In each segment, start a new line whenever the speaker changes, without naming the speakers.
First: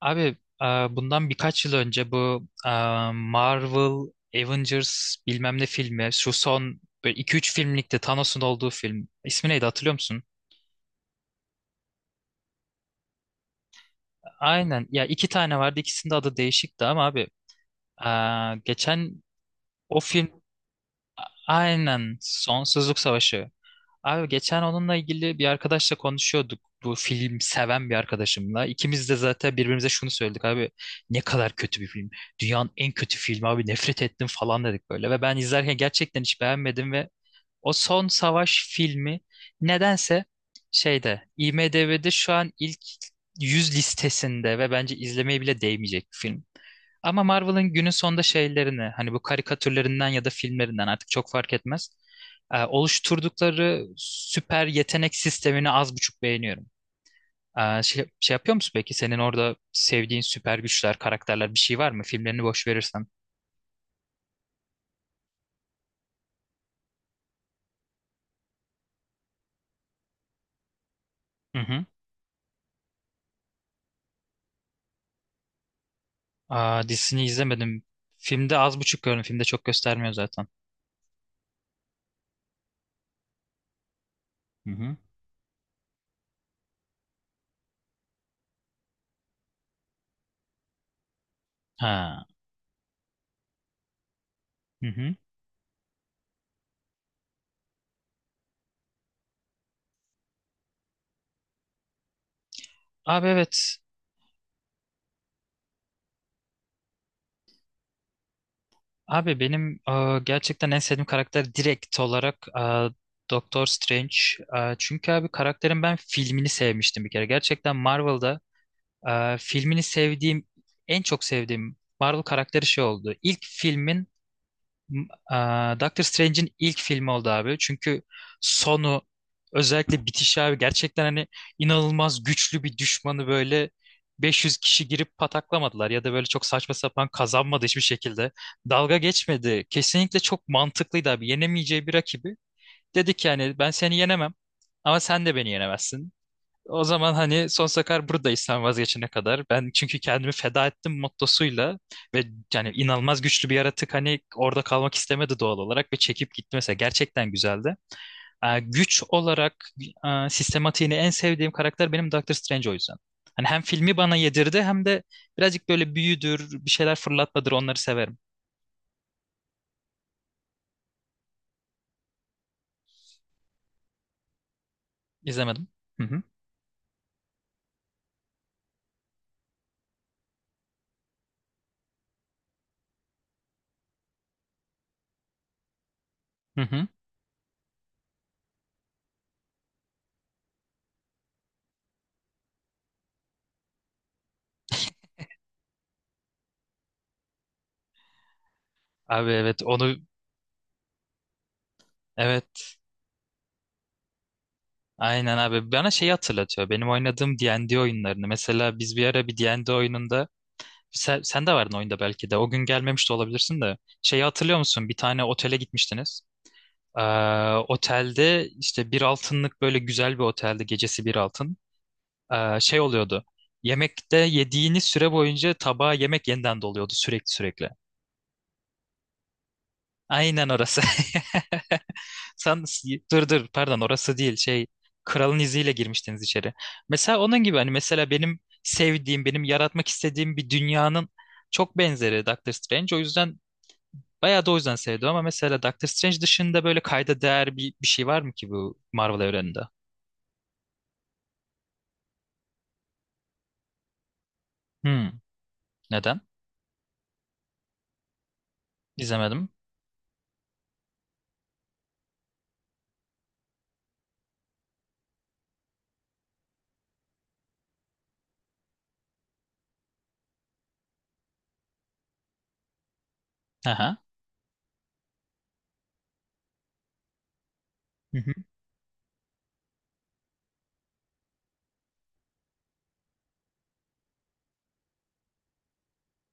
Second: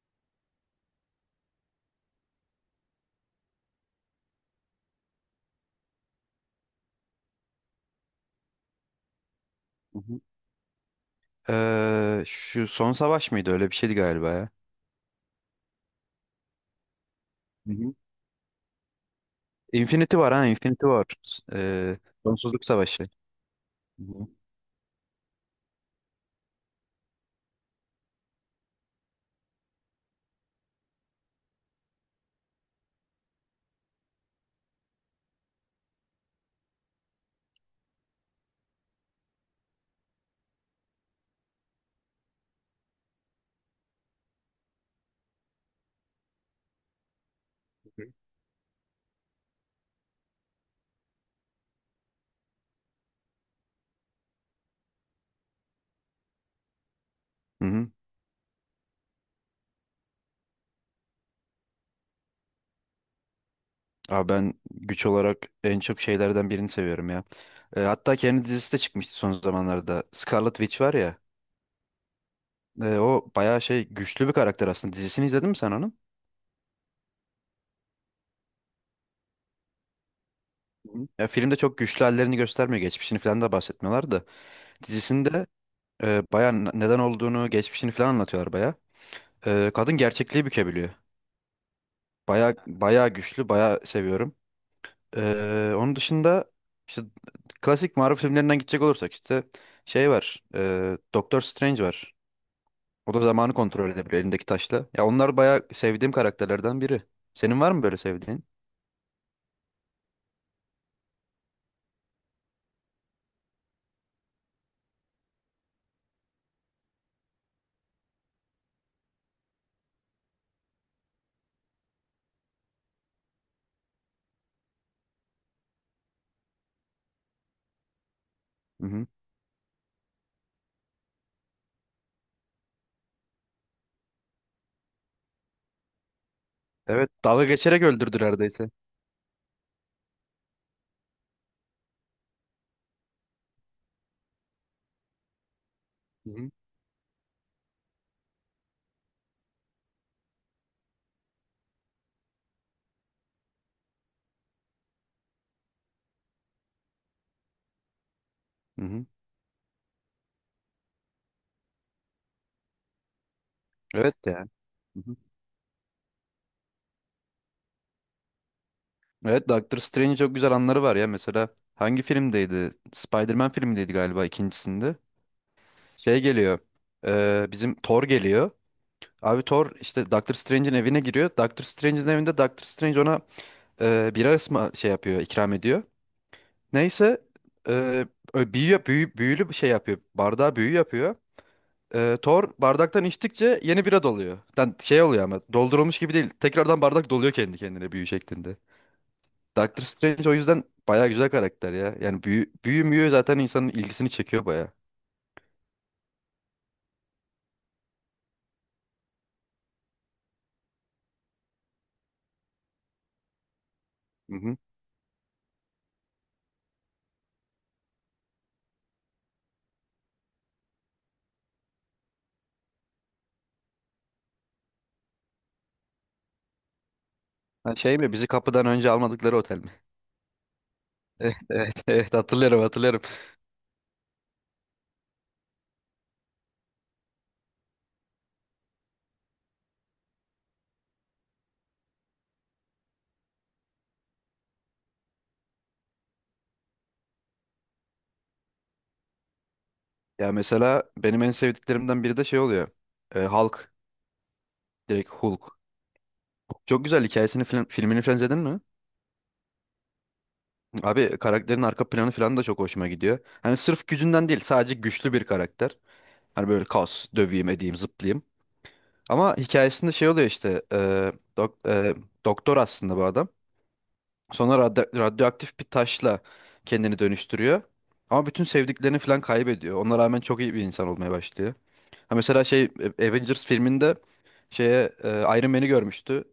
Abi e, bundan birkaç yıl önce bu Marvel Avengers bilmem ne filmi şu son 2-3 filmlikte Thanos'un olduğu film. İsmi neydi hatırlıyor
Hı hı.
musun?
Şu son savaş mıydı? Öyle bir şeydi galiba ya.
Aynen ya iki tane vardı ikisinin de adı değişikti ama abi
Hı hı.
geçen o
Infinity
film
var ha, Infinity var. Ee,
aynen
Sonsuzluk
Sonsuzluk
savaşı. Hı
Savaşı.
hı.
Abi geçen onunla ilgili bir arkadaşla konuşuyorduk. Bu film seven bir arkadaşımla. İkimiz de zaten birbirimize şunu söyledik abi. Ne kadar kötü bir film. Dünyanın en kötü filmi abi nefret ettim falan dedik böyle. Ve ben izlerken gerçekten hiç beğenmedim ve o son savaş filmi nedense şeyde IMDb'de şu an ilk 100 listesinde ve bence izlemeye bile değmeyecek bir film. Ama Marvel'ın günün sonunda şeylerini hani bu karikatürlerinden ya da filmlerinden artık çok fark etmez oluşturdukları süper yetenek sistemini az buçuk beğeniyorum.
Hı
E,
hı.
şey, şey yapıyor musun peki? Senin orada sevdiğin süper güçler, karakterler bir şey var mı? Filmlerini boş verirsen.
Abi ben güç olarak en çok şeylerden birini seviyorum ya. Hatta kendi dizisi de çıkmıştı son zamanlarda. Scarlet Witch var ya.
Hı hı.
O bayağı şey güçlü bir karakter aslında. Dizisini izledin mi sen onun?
Aa, dizisini izlemedim. Filmde az buçuk gördüm. Filmde çok göstermiyor zaten.
Hı. Ya filmde çok güçlü hallerini göstermiyor. Geçmişini falan da bahsetmiyorlar da.
Hı hı.
Dizisinde bayağı neden olduğunu, geçmişini falan anlatıyorlar bayağı. Kadın gerçekliği bükebiliyor.
Ha.
Bayağı bayağı güçlü, bayağı seviyorum.
Hı hı.
Onun dışında işte klasik Marvel filmlerinden gidecek olursak işte şey var. Doctor Strange var. O da
Abi
zamanı
evet.
kontrol edebiliyor elindeki taşla. Ya onlar bayağı sevdiğim karakterlerden biri. Senin var mı böyle sevdiğin?
Abi benim gerçekten en sevdiğim karakter direkt olarak Doctor Strange. Çünkü abi karakterin ben filmini sevmiştim bir kere. Gerçekten Marvel'da filmini sevdiğim, en çok sevdiğim Marvel karakteri şey oldu. İlk filmin, Doctor Strange'in ilk filmi oldu abi. Çünkü sonu, özellikle bitişi abi gerçekten hani inanılmaz güçlü bir düşmanı böyle 500 kişi girip pataklamadılar ya da böyle çok saçma sapan
Evet, dalga
kazanmadı hiçbir
geçerek öldürdü
şekilde.
neredeyse.
Dalga geçmedi. Kesinlikle çok mantıklıydı abi. Yenemeyeceği bir rakibi. Dedi ki yani ben seni yenemem ama sen de beni yenemezsin.
Hı hı.
O zaman hani sonsuza kadar buradayız sen vazgeçene kadar. Ben çünkü kendimi feda ettim mottosuyla ve yani inanılmaz güçlü bir yaratık hani orada kalmak istemedi doğal olarak ve çekip gitti mesela. Gerçekten güzeldi. Ee,
Hı
güç
hı.
olarak sistematiğini en sevdiğim karakter benim Doctor Strange o yüzden. Hani hem filmi bana
Evet ya.
yedirdi hem
Hı
de
hı.
birazcık böyle büyüdür, bir şeyler fırlatmadır onları severim.
Evet, Doctor Strange çok güzel anları var ya. Mesela hangi filmdeydi? Spider-Man filmindeydi galiba ikincisinde.
İzlemedim. Hı
Şey
hı.
geliyor. Bizim Thor geliyor. Abi Thor işte Doctor Strange'in evine giriyor. Doctor Strange'in evinde Doctor Strange ona bira ısma şey yapıyor, ikram ediyor.
Hı hı.
Neyse e, büyülü bir şey yapıyor. Bardağa büyü yapıyor. Thor bardaktan içtikçe yeni bira doluyor. Yani şey oluyor ama doldurulmuş gibi değil. Tekrardan bardak doluyor kendi kendine büyü şeklinde.
Abi evet
Doctor
onu
Strange o yüzden bayağı güzel karakter ya. Yani büyü,
evet.
büyü müyü zaten insanın ilgisini çekiyor bayağı.
Aynen abi. Bana şeyi hatırlatıyor. Benim oynadığım D&D oyunlarını. Mesela biz bir ara bir D&D oyununda sen de vardın oyunda belki de. O gün gelmemiş de olabilirsin de. Şeyi
Hı hı.
hatırlıyor musun? Bir tane otele gitmiştiniz. Ee, otelde işte bir altınlık böyle güzel bir otelde gecesi bir altın. Şey oluyordu. Yemekte yediğiniz süre boyunca tabağa yemek yeniden doluyordu sürekli sürekli.
Ha, şey mi bizi kapıdan önce almadıkları otel mi?
Aynen orası.
Evet, evet, evet, hatırlıyorum
Sen
hatırlıyorum.
dur dur pardon orası değil şey kralın iziyle girmiştiniz içeri. Mesela onun gibi hani mesela benim sevdiğim benim yaratmak istediğim bir dünyanın çok benzeri Doctor Strange. O yüzden bayağı da o yüzden sevdim ama mesela Doctor Strange dışında böyle kayda değer bir şey var mı ki bu Marvel evreninde?
Ya mesela benim en sevdiklerimden biri de şey oluyor. Hulk.
Hmm,
Direkt Hulk.
neden?
Çok güzel hikayesini filmini falan izledin mi?
İzlemedim.
Abi karakterin arka planı falan da çok hoşuma gidiyor. Hani sırf gücünden değil sadece güçlü bir karakter. Hani böyle kaos, döveyim, edeyim, zıplayayım. Ama hikayesinde şey oluyor işte dok- e, doktor aslında bu adam.
Aha.
Sonra radyoaktif bir taşla kendini dönüştürüyor.
Hı
Ama
hı.
bütün sevdiklerini falan kaybediyor. Ona rağmen çok iyi bir insan olmaya başlıyor. Ha, mesela şey Avengers filminde şeye Iron Man'i görmüştü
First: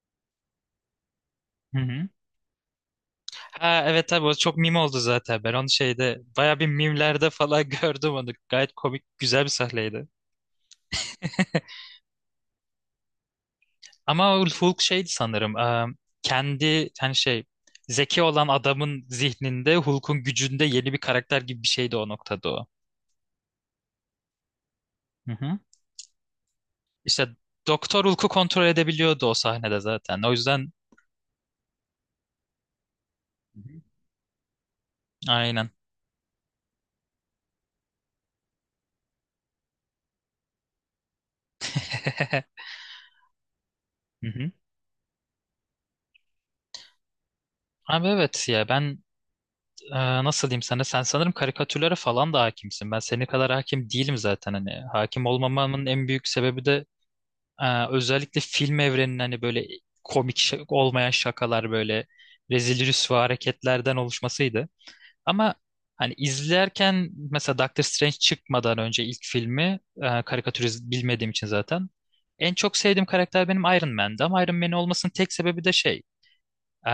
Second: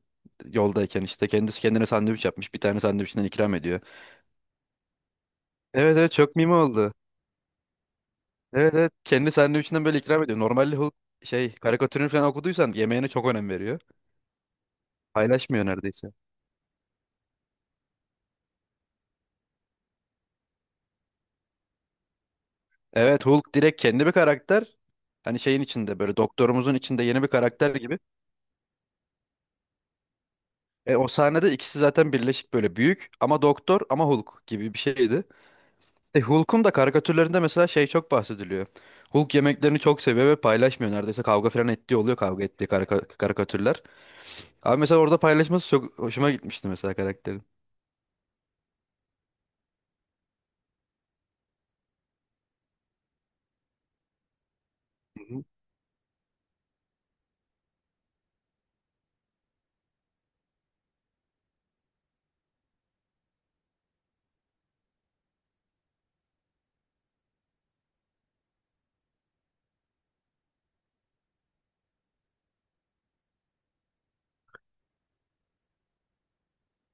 yoldayken işte kendisi
Hı
kendine
hı.
sandviç yapmış. Bir tane sandviçinden ikram ediyor.
Ha evet tabii o çok meme oldu zaten. Ben onu
Evet, evet,
şeyde
çok meme
bayağı bir
oldu.
mimlerde falan gördüm onu. Gayet
Evet, evet,
komik
kendi
güzel bir
sandviçinden böyle
sahneydi.
ikram ediyor. Normalde Hulk şey karikatürünü falan okuduysan yemeğine çok önem veriyor.
Ama Ulf Hulk şeydi sanırım.
Paylaşmıyor
e,
neredeyse.
kendi hani şey zeki olan adamın zihninde Hulk'un gücünde yeni bir karakter gibi bir şeydi o noktada o.
Evet, Hulk direkt kendi bir karakter.
Hı
Hani
hı.
şeyin içinde böyle doktorumuzun içinde yeni
İşte
bir karakter gibi.
Doktor Hulk'u kontrol edebiliyordu o sahnede zaten. O yüzden
E, o sahnede ikisi zaten birleşik böyle büyük ama
Hı
doktor
hı.
ama Hulk gibi bir şeydi.
Aynen.
E, Hulk'un da karikatürlerinde mesela şey çok bahsediliyor. Hulk yemeklerini çok seviyor ve paylaşmıyor neredeyse, kavga falan ettiği oluyor, kavga ettiği karikatürler.
Hı hı.
Abi mesela orada paylaşması çok hoşuma gitmişti mesela karakterin.
Abi evet ya ben nasıl diyeyim sana sen sanırım karikatürlere falan da hakimsin. Ben senin kadar hakim değilim zaten hani.
Hı
Hakim
hı.
olmamamın en büyük sebebi de özellikle film evreninin hani böyle komik olmayan şakalar böyle rezil rüsva hareketlerden oluşmasıydı. Ama hani izlerken mesela Doctor Strange çıkmadan önce ilk filmi karikatürist bilmediğim için zaten en çok sevdiğim karakter benim Iron Man'di ama Iron Man olmasının tek sebebi de şey e,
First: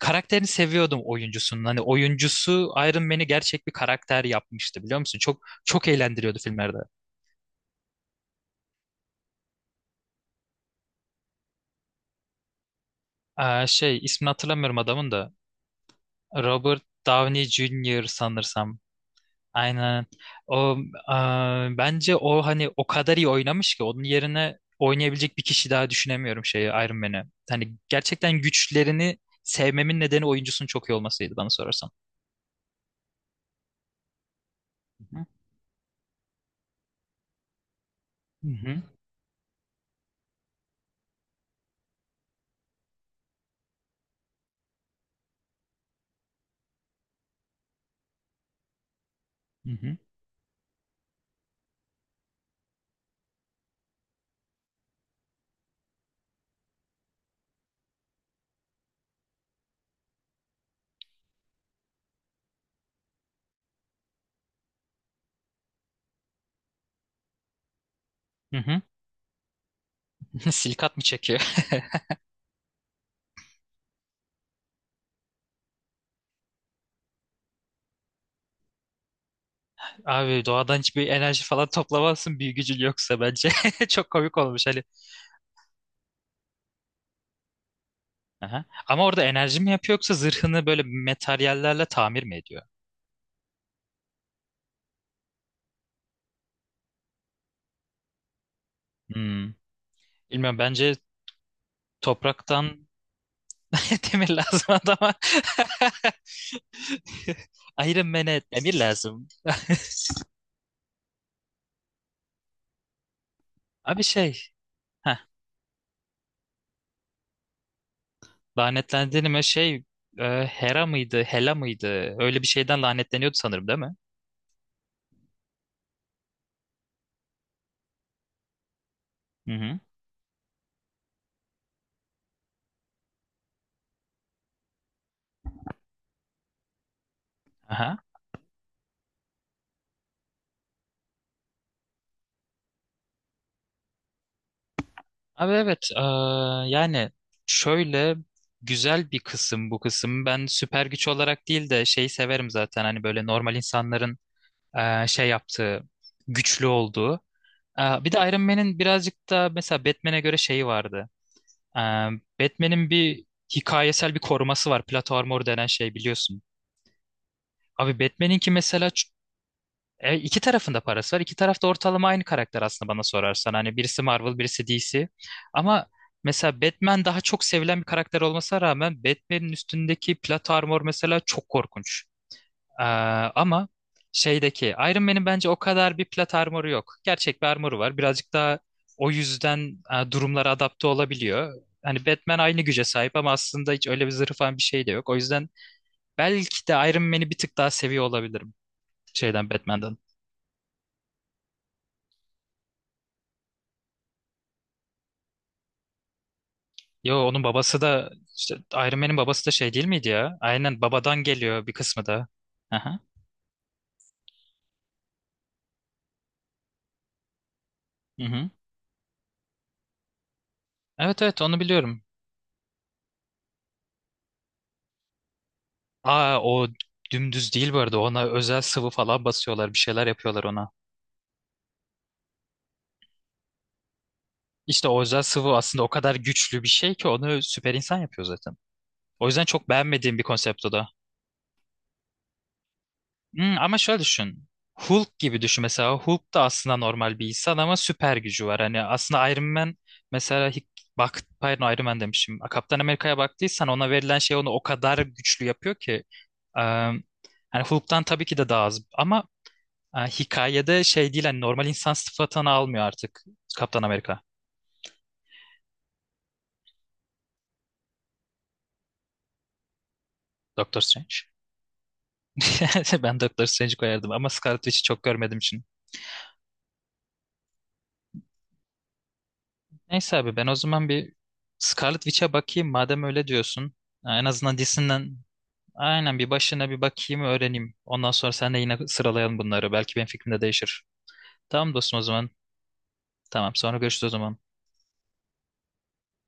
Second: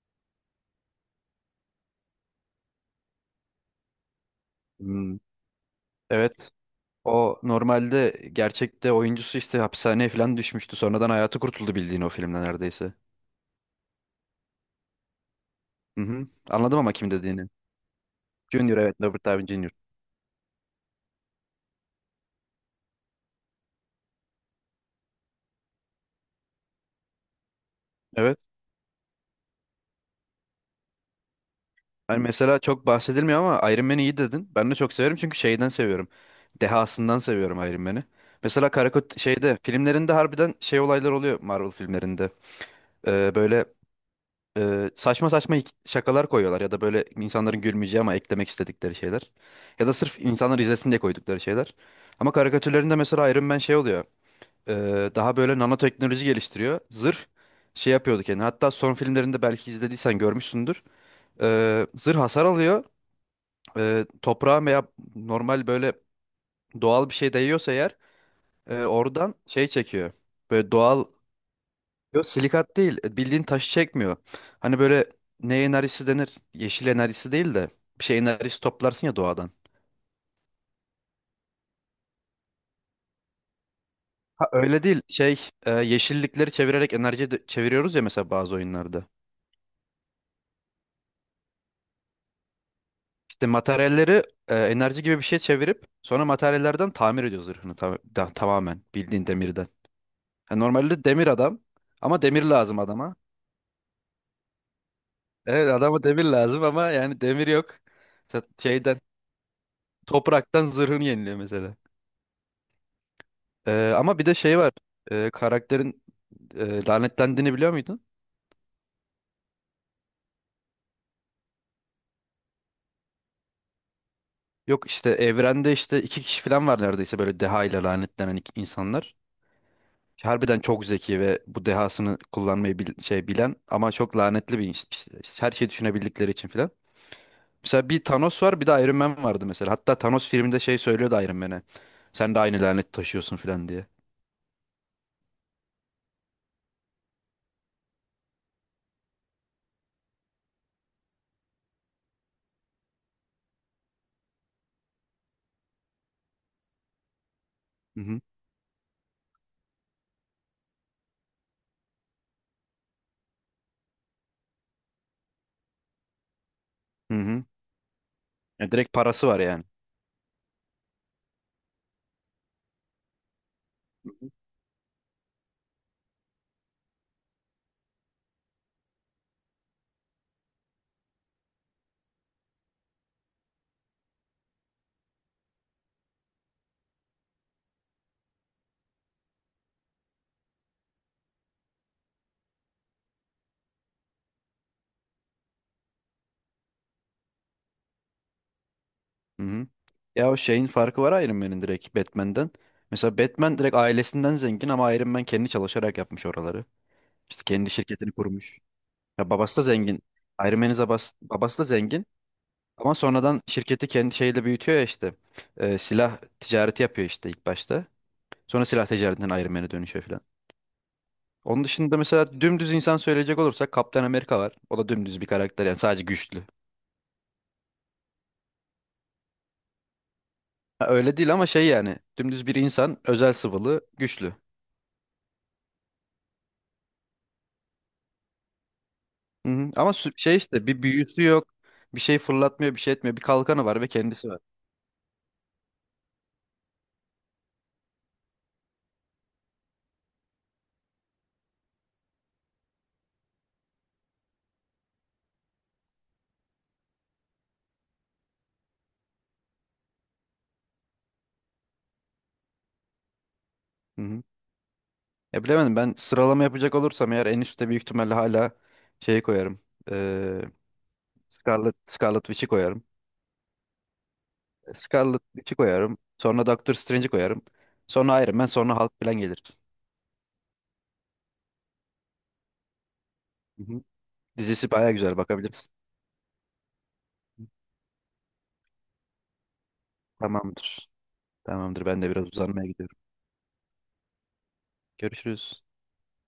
karakterini seviyordum oyuncusunun. Hani oyuncusu Iron Man'i gerçek bir karakter yapmıştı biliyor
Hmm.
musun? Çok çok eğlendiriyordu
Evet.
filmlerde.
O normalde gerçekte oyuncusu işte hapishaneye falan düşmüştü. Sonradan hayatı kurtuldu bildiğin o filmden neredeyse.
Şey ismini hatırlamıyorum adamın da.
Hı hı. Anladım
Robert
ama kim
Downey
dediğini.
Jr.
Junior,
sanırsam.
evet, Robert Downey Junior.
Aynen. O e, bence o hani o kadar iyi oynamış ki onun yerine oynayabilecek bir kişi daha düşünemiyorum şeyi Iron Man'i. Hani gerçekten
Evet.
güçlerini sevmemin nedeni oyuncusunun çok iyi olmasıydı bana sorarsan.
Hani mesela çok bahsedilmiyor ama Iron Man'i iyi dedin. Ben de çok severim
Hı hı.
çünkü şeyden seviyorum. Dehasından seviyorum Iron Man'i.
Hı
Mesela
hı.
Karakut şeyde filmlerinde harbiden şey olaylar oluyor Marvel filmlerinde. Böyle saçma saçma şakalar koyuyorlar ya da böyle insanların gülmeyeceği ama eklemek istedikleri şeyler. Ya da sırf insanlar izlesin diye koydukları şeyler. Ama karikatürlerinde mesela Iron Man şey oluyor. Daha böyle nanoteknoloji geliştiriyor. Zırh şey yapıyordu kendine. Hatta son filmlerinde belki izlediysen görmüşsündür. Zırh hasar alıyor. Toprağa veya normal böyle doğal bir şey değiyorsa eğer
Hı hı.
oradan şey çekiyor.
Hı.
Böyle
Silikat mı
doğal.
çekiyor?
Yok, silikat değil. Bildiğin taşı çekmiyor. Hani böyle ne enerjisi denir? Yeşil enerjisi değil de bir şey enerjisi toplarsın ya doğadan.
Abi doğadan hiçbir enerji falan toplamazsın büyü gücün yoksa bence. Çok komik
Ha,
olmuş hani.
öyle değil. Şey yeşillikleri çevirerek enerji çeviriyoruz ya mesela bazı
Aha. Ama
oyunlarda.
orada enerji mi yapıyor yoksa zırhını böyle materyallerle tamir mi ediyor?
İşte materyalleri enerji gibi bir şey çevirip sonra materyallerden tamir ediyor zırhını tamamen bildiğin
Hmm.
demirden. Ha,
Bilmiyorum bence
normalde demir adam ama demir lazım
topraktan
adama.
demir lazım adama.
Evet, adama demir lazım ama yani demir yok.
Iron Man'e
Mesela
demir
şeyden,
lazım.
topraktan zırhını yeniliyor mesela. E,
Abi
ama bir de
şey,
şey var.
heh,
E, karakterin lanetlendiğini biliyor muydun?
lanetlendiğime şey Hera mıydı, Hela mıydı? Öyle bir şeyden lanetleniyordu sanırım değil mi?
Yok, işte evrende işte iki kişi falan var neredeyse böyle deha ile lanetlenen insanlar.
Hı hı.
Harbiden çok zeki ve bu dehasını kullanmayı şey bilen ama çok lanetli bir iş. İşte işte, her şeyi düşünebildikleri için filan. Mesela
Aha.
bir Thanos var bir de Iron Man vardı mesela. Hatta Thanos filminde şey söylüyordu Iron Man'e. Sen de aynı lanet taşıyorsun filan diye.
Abi evet, yani şöyle güzel bir kısım bu kısım. Ben süper güç olarak değil de şeyi severim zaten. Hani böyle normal insanların şey yaptığı, güçlü olduğu. E,
Hı
bir de
hı.
Iron Man'in birazcık da mesela Batman'e göre şeyi vardı. Ee, Batman'in bir hikayesel bir koruması var. Plato Armor denen şey biliyorsun.
Hı hı.
Abi Batman'inki
Ya
mesela
direkt parası var yani.
iki tarafında parası var. İki tarafta ortalama aynı karakter aslında bana sorarsan. Hani birisi Marvel, birisi DC. Ama mesela Batman daha çok sevilen bir karakter olmasına rağmen Batman'in üstündeki Plato Armor mesela çok korkunç. Ee, ama şeydeki Iron Man'in bence o kadar bir plat armoru yok. Gerçek bir armoru var. Birazcık daha o yüzden durumlara adapte olabiliyor. Hani Batman aynı güce sahip ama aslında hiç öyle bir zırhı falan bir şey de yok. O yüzden belki de Iron Man'i bir tık daha seviyor olabilirim
Hı
şeyden
hı.
Batman'dan.
Ya o şeyin farkı var Iron Man'in direkt Batman'den. Mesela Batman direkt ailesinden zengin ama Iron Man kendi çalışarak yapmış oraları.
Yo
İşte
onun
kendi
babası da
şirketini
işte
kurmuş.
Iron Man'in
Ya
babası da
babası da
şey değil
zengin.
miydi ya?
Iron Man'in
Aynen babadan
babası da
geliyor bir
zengin.
kısmı da.
Ama
Aha.
sonradan şirketi kendi şeyle büyütüyor ya işte. Silah ticareti yapıyor işte ilk başta.
Hı hı.
Sonra silah ticaretinden Iron Man'e dönüşüyor falan.
Evet evet onu
Onun dışında
biliyorum.
mesela dümdüz insan söyleyecek olursak Kaptan Amerika var. O da dümdüz bir karakter yani sadece
Aa
güçlü.
o dümdüz değil bu arada. Ona özel sıvı falan basıyorlar. Bir şeyler yapıyorlar ona.
Ha, öyle değil ama şey yani dümdüz bir insan özel sıvılı güçlü.
İşte o özel sıvı aslında o kadar güçlü bir şey ki onu süper insan yapıyor zaten. O yüzden
Hı
çok
hı. Ama
beğenmediğim bir
şey
konsept
işte
o
bir
da.
büyüsü yok. Bir şey fırlatmıyor, bir şey etmiyor. Bir
Hmm,
kalkanı
ama
var ve
şöyle
kendisi var.
düşün. Hulk gibi düşün mesela. Hulk da aslında normal bir insan ama süper gücü var. Hani aslında Iron Man mesela bak pardon Iron Man demişim. Kaptan Amerika'ya baktıysan ona verilen şey onu o kadar güçlü yapıyor ki. Eee hani Hulk'tan tabii ki de daha az ama hikayede şey değil hani normal insan sıfatını almıyor artık Kaptan
Hı
Amerika.
hı. Ya bilemedim, ben sıralama yapacak olursam eğer en üstte büyük ihtimalle hala şeyi koyarım. Ee,
Doctor Strange.
Scarlet Witch'i koyarım.
Ben Doctor Strange koyardım ama Scarlet Witch'i çok
Scarlet
görmediğim
Witch'i
için.
koyarım. Sonra Doctor Strange'i koyarım. Sonra Iron Man, sonra Hulk falan gelir.
Neyse abi ben o zaman bir Scarlet Witch'e bakayım madem öyle
Hı
diyorsun.
hı.
En azından
Dizisi baya
dizisinden
güzel, bakabiliriz.
aynen bir başına bir bakayım öğreneyim. Ondan sonra sen de yine sıralayalım bunları. Belki benim fikrim de değişir.
Tamamdır.
Tamam
Tamamdır.
dostum
Ben
o
de biraz
zaman.
uzanmaya gidiyorum.
Tamam sonra görüşürüz o zaman.
Görüşürüz.